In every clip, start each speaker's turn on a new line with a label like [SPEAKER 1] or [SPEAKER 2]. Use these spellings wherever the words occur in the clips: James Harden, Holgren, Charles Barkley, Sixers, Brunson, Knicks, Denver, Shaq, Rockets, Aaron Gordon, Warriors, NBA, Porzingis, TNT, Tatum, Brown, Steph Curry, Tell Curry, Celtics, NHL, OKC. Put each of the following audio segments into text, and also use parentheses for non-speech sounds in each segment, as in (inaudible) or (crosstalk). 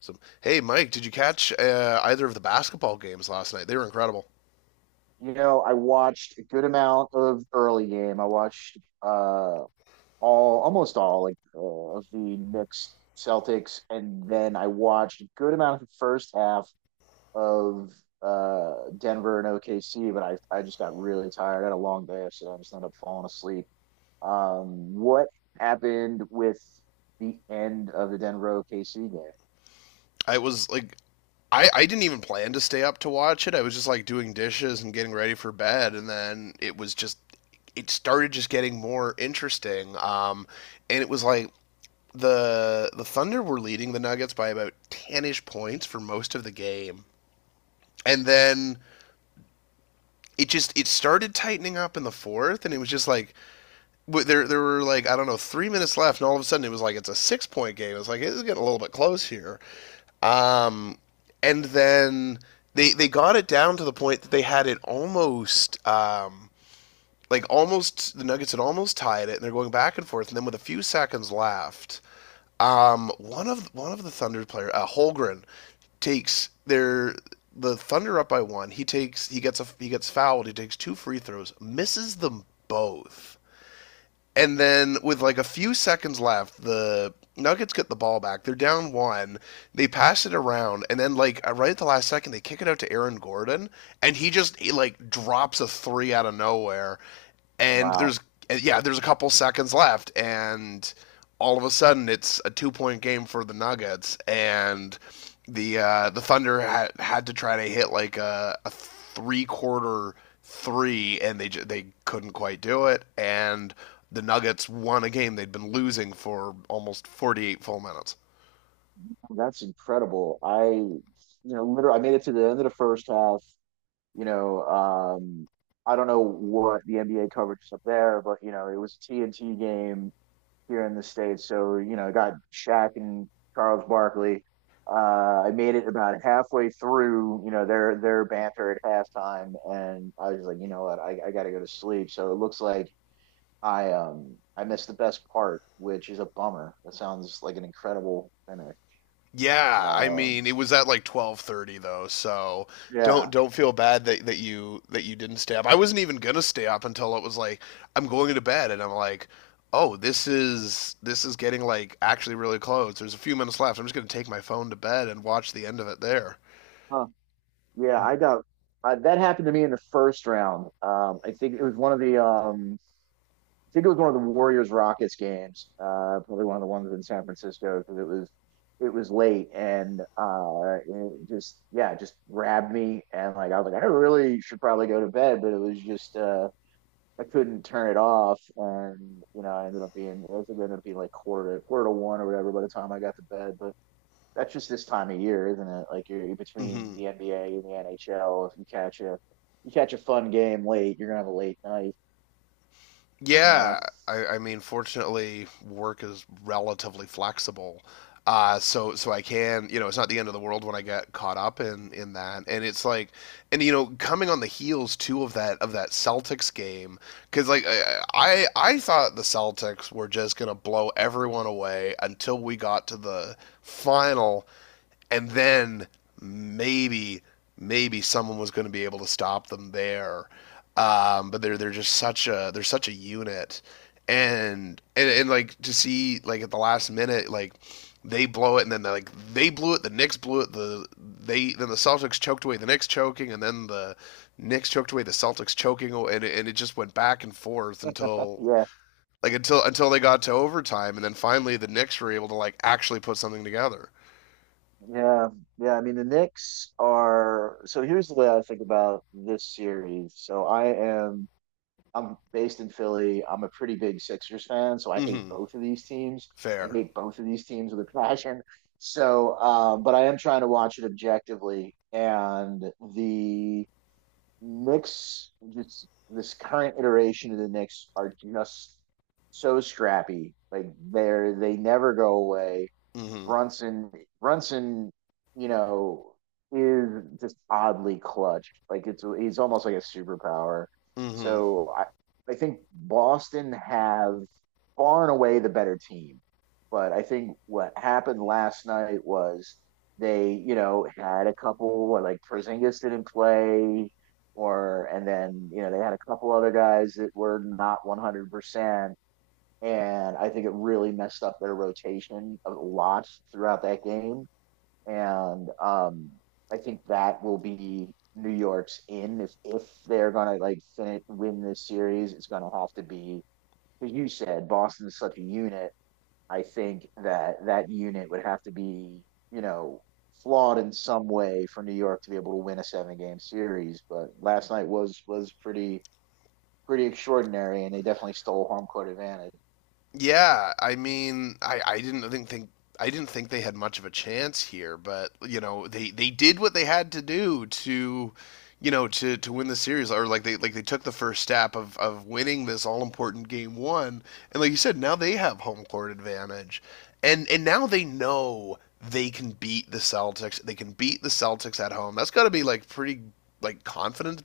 [SPEAKER 1] Some hey, Mike, did you catch either of the basketball games last night? They were incredible.
[SPEAKER 2] I watched a good amount of early game. I watched uh all almost all, like, of the Knicks Celtics, and then I watched a good amount of the first half of Denver and OKC, but I just got really tired. I had a long day, so I just ended up falling asleep. What happened with the end of the Denver OKC game?
[SPEAKER 1] I was like, I didn't even plan to stay up to watch it. I was just like doing dishes and getting ready for bed, and then it started just getting more interesting. And it was like the Thunder were leading the Nuggets by about ten ish points for most of the game, and then it started tightening up in the fourth, and it was just like there were like I don't know 3 minutes left, and all of a sudden it was like it's a 6 point game. It's like it's getting a little bit close here. Um, and then they got it down to the point that they had it almost. Like almost the Nuggets had almost tied it, and they're going back and forth. And then with a few seconds left, one of the Thunder players, Holgren, takes the Thunder up by one. He gets fouled. He takes two free throws, misses them both. And then with like a few seconds left, the Nuggets get the ball back. They're down one. They pass it around, and then right at the last second, they kick it out to Aaron Gordon, and he, like, drops a three out of nowhere. And
[SPEAKER 2] Wow,
[SPEAKER 1] there's yeah, there's a couple seconds left, and all of a sudden it's a 2 point game for the Nuggets, and the Thunder had, had to try to hit like a three quarter three, and they couldn't quite do it, and the Nuggets won a game they'd been losing for almost 48 full minutes.
[SPEAKER 2] that's incredible. I you know literally I made it to the end of the first half. You know, um, I don't know what the NBA coverage is up there, but it was a TNT game here in the States. So, I got Shaq and Charles Barkley. I made it about halfway through, their banter at halftime, and I was like, you know what, I gotta go to sleep. So it looks like I missed the best part, which is a bummer. That sounds like an incredible finish.
[SPEAKER 1] Yeah, I mean
[SPEAKER 2] Um,
[SPEAKER 1] it was at like 12:30 though, so don't
[SPEAKER 2] yeah.
[SPEAKER 1] don't feel bad that you didn't stay up. I wasn't even gonna stay up until it was like I'm going to bed and I'm like, oh, this is getting like actually really close. There's a few minutes left. I'm just gonna take my phone to bed and watch the end of it there.
[SPEAKER 2] Huh. Yeah, I got that happened to me in the first round. I think it was one of the Warriors Rockets games. Probably one of the ones in San Francisco because it was late, and it just yeah, it just grabbed me, and, like, I was like I really should probably go to bed, but it was just I couldn't turn it off, and I ended up being it was ended up being like quarter to one or whatever by the time I got to bed, but that's just this time of year, isn't it? Like you're, between
[SPEAKER 1] Hmm.
[SPEAKER 2] the NBA and the NHL. If you catch a fun game late, you're gonna have a late night. You
[SPEAKER 1] Yeah,
[SPEAKER 2] know?
[SPEAKER 1] I mean, fortunately, work is relatively flexible. So I can, you know, it's not the end of the world when I get caught up in that. And it's like, and you know, coming on the heels too of that Celtics game, because like I thought the Celtics were just gonna blow everyone away until we got to the final, and then maybe someone was going to be able to stop them there. But they're just such a they're such a unit, and like to see like at the last minute like they blow it and then like the Knicks blew it they then the Celtics choked away the Knicks choking and then the Knicks choked away the Celtics choking and it just went back and forth until
[SPEAKER 2] Yeah,
[SPEAKER 1] like until they got to overtime and then finally the Knicks were able to like actually put something together.
[SPEAKER 2] yeah, yeah. I mean, the Knicks are. So here's the way I think about this series. So I am. I'm based in Philly. I'm a pretty big Sixers fan, so I hate
[SPEAKER 1] Mm-hmm.
[SPEAKER 2] both of these teams. I
[SPEAKER 1] Fair.
[SPEAKER 2] hate both of these teams with a passion. So, but I am trying to watch it objectively, and the Knicks, just this current iteration of the Knicks, are just so scrappy. Like they never go away.
[SPEAKER 1] Hmm.
[SPEAKER 2] Brunson Brunson, you know, is just oddly clutch. Like it's he's almost like a superpower.
[SPEAKER 1] Hmm.
[SPEAKER 2] So I think Boston have far and away the better team. But I think what happened last night was they, had a couple, like, Porzingis didn't play, or and then they had a couple other guys that were not 100%, and I think it really messed up their rotation a lot throughout that game. And I think that will be New York's in. If they're gonna, like, win this series, it's gonna have to be because you said Boston is such a unit. I think that that unit would have to be you know flawed in some way for New York to be able to win a seven game series. But last night was pretty extraordinary, and they definitely stole home court advantage.
[SPEAKER 1] Yeah, I mean, I didn't I didn't think they had much of a chance here, but you know, they did what they had to do to you know, to win the series, or like they took the first step of winning this all important game one, and like you said, now they have home court advantage, and now they know they can beat the Celtics. They can beat the Celtics at home. That's got to be like pretty like confident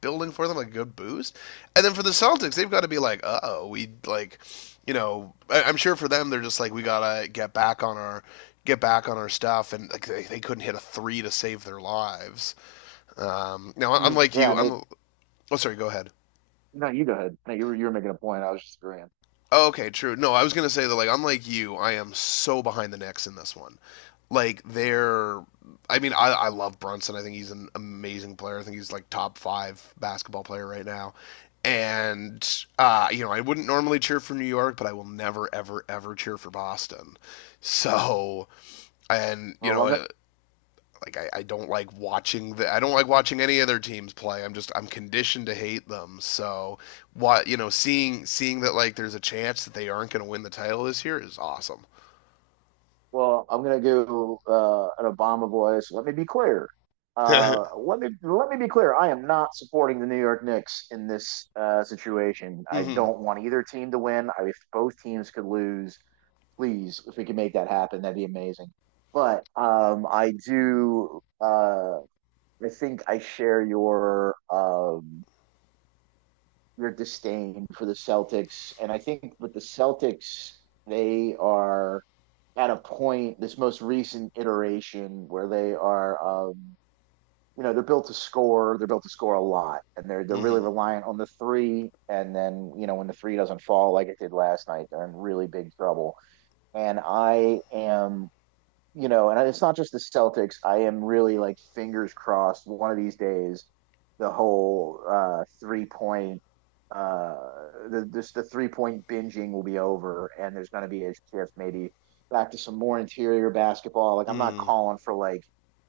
[SPEAKER 1] building for them, like a good boost. And then for the Celtics, they've got to be like, uh oh, we like, you know, I'm sure for them they're just like we gotta get back on our stuff, and like they couldn't hit a three to save their lives. Now,
[SPEAKER 2] Hmm.
[SPEAKER 1] unlike
[SPEAKER 2] Yeah,
[SPEAKER 1] you,
[SPEAKER 2] and they...
[SPEAKER 1] I'm. Oh, sorry. Go ahead.
[SPEAKER 2] No, you go ahead. No, you were making a point. I was just agreeing.
[SPEAKER 1] Oh, okay, true. No, I was gonna say that like unlike you, I am so behind the Knicks in this one. Like they're. I mean, I love Brunson. I think he's an amazing player. I think he's like top five basketball player right now. And you know, I wouldn't normally cheer for New York, but I will never, ever, ever cheer for Boston. So, and you
[SPEAKER 2] Well, I'm gonna
[SPEAKER 1] know, like I don't like watching the I don't like watching any other teams play. I'm conditioned to hate them. So what you know, seeing that like there's a chance that they aren't going to win the title this year is awesome.
[SPEAKER 2] well, I'm gonna go an Obama voice. Let me be clear.
[SPEAKER 1] (laughs) Mhm.
[SPEAKER 2] Let me be clear. I am not supporting the New York Knicks in this situation. I don't want either team to win. If both teams could lose, please, if we can make that happen, that'd be amazing. But I do. I think I share your disdain for the Celtics. And I think with the Celtics, they are at a point, this most recent iteration, where they're built to score. They're built to score a lot, and they're really
[SPEAKER 1] Mhm.
[SPEAKER 2] reliant on the three. And then, when the three doesn't fall like it did last night, they're in really big trouble. And I am... and it's not just the Celtics. I am really, like, fingers crossed. One of these days, the whole three point, uh, the three point binging will be over, and there's going to be a shift, maybe, back to some more interior basketball. Like I'm not
[SPEAKER 1] Mhm.
[SPEAKER 2] calling for like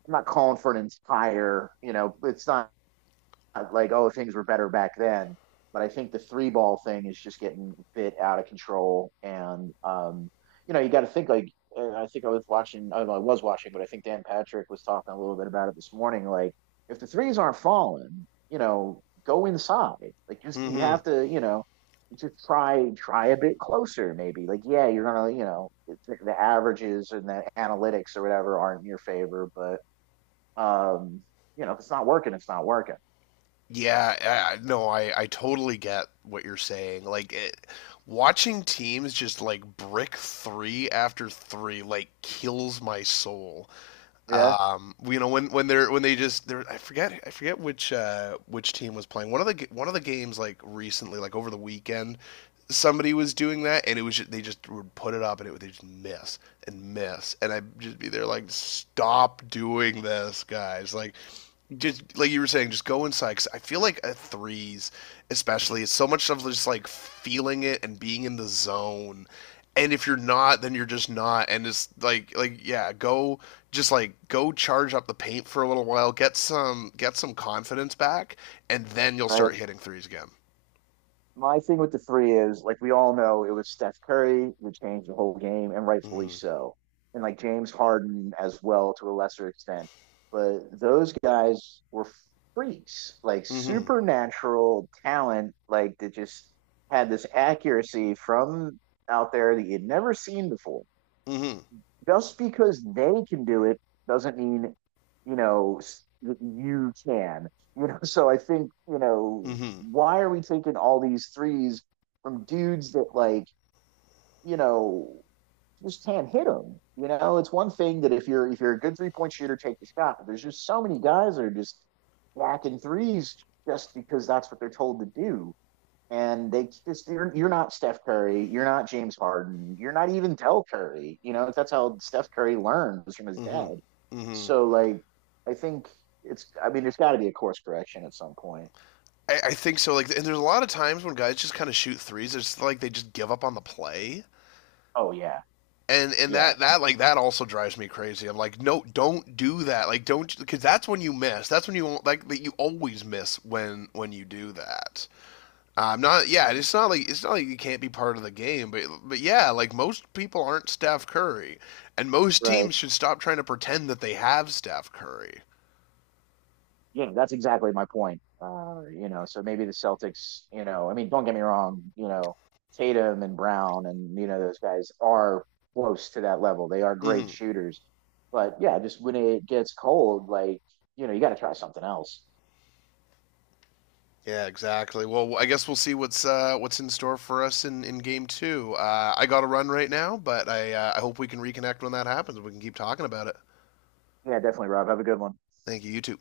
[SPEAKER 2] I'm not calling for an entire, it's not like, oh, things were better back then, but I think the three ball thing is just getting a bit out of control, and you got to think, like, I think I was watching I, don't know, I was watching but I think Dan Patrick was talking a little bit about it this morning, like, if the threes aren't falling, go inside, like, just, you
[SPEAKER 1] Mhm.
[SPEAKER 2] have to, just try a bit closer, maybe, like, yeah, you're gonna, the averages and the analytics or whatever aren't in your favor, but um if it's not working, it's not working.
[SPEAKER 1] Yeah, no, I totally get what you're saying. Like it, watching teams just like brick 3 after 3 like kills my soul.
[SPEAKER 2] Yeah,
[SPEAKER 1] Well, you know when they're when they just they're I forget which team was playing one of the games like recently like over the weekend somebody was doing that and it was just, they just would put it up and it would they just miss and miss and I'd just be there like stop doing this guys like just like you were saying, just go inside. 'Cause I feel like at threes, especially, it's so much of just like feeling it and being in the zone, and if you're not then you're just not, and it's like yeah go just like go charge up the paint for a little while, get some confidence back and then you'll start
[SPEAKER 2] right?
[SPEAKER 1] hitting threes again.
[SPEAKER 2] My thing with the three is, like, we all know it was Steph Curry who changed the whole game, and rightfully
[SPEAKER 1] Mhm.
[SPEAKER 2] so, and, like, James Harden as well, to a lesser extent. But those guys were freaks, like
[SPEAKER 1] Mhm.
[SPEAKER 2] supernatural talent, like that just had this accuracy from out there that you'd never seen before.
[SPEAKER 1] mhm
[SPEAKER 2] Just because they can do it doesn't mean, you know that you can. (laughs) So I think,
[SPEAKER 1] mhm
[SPEAKER 2] why are we taking all these threes from dudes that, like, you know just can't hit them, you know? It's one thing that if you're a good three point shooter, take the shot. But there's just so many guys that are just whacking threes, just because that's what they're told to do, and you're not Steph Curry, you're not James Harden, you're not even Tell Curry. You know that's how Steph Curry learns from his
[SPEAKER 1] mhm
[SPEAKER 2] dad.
[SPEAKER 1] mhm
[SPEAKER 2] So, like, I think it's... I mean, there's got to be a course correction at some point.
[SPEAKER 1] I think so like, and there's a lot of times when guys just kind of shoot threes it's like they just give up on the play,
[SPEAKER 2] Oh yeah,
[SPEAKER 1] and
[SPEAKER 2] yeah,
[SPEAKER 1] that like that also drives me crazy. I'm like, no, don't do that. Like, don't because that's when you miss. That's when you like that you always miss when you do that. I'm not. Yeah, it's not like you can't be part of the game, but yeah, like most people aren't Steph Curry, and most
[SPEAKER 2] right.
[SPEAKER 1] teams should stop trying to pretend that they have Steph Curry.
[SPEAKER 2] Yeah, that's exactly my point. So maybe the Celtics, I mean, don't get me wrong, Tatum and Brown and, those guys are close to that level. They are great
[SPEAKER 1] Hmm.
[SPEAKER 2] shooters. But yeah, just when it gets cold, like, you got to try something else.
[SPEAKER 1] Yeah, exactly. Well, I guess we'll see what's in store for us in game two. I got to run right now, but I hope we can reconnect when that happens. We can keep talking about it.
[SPEAKER 2] Yeah, definitely, Rob. Have a good one.
[SPEAKER 1] Thank you. You too.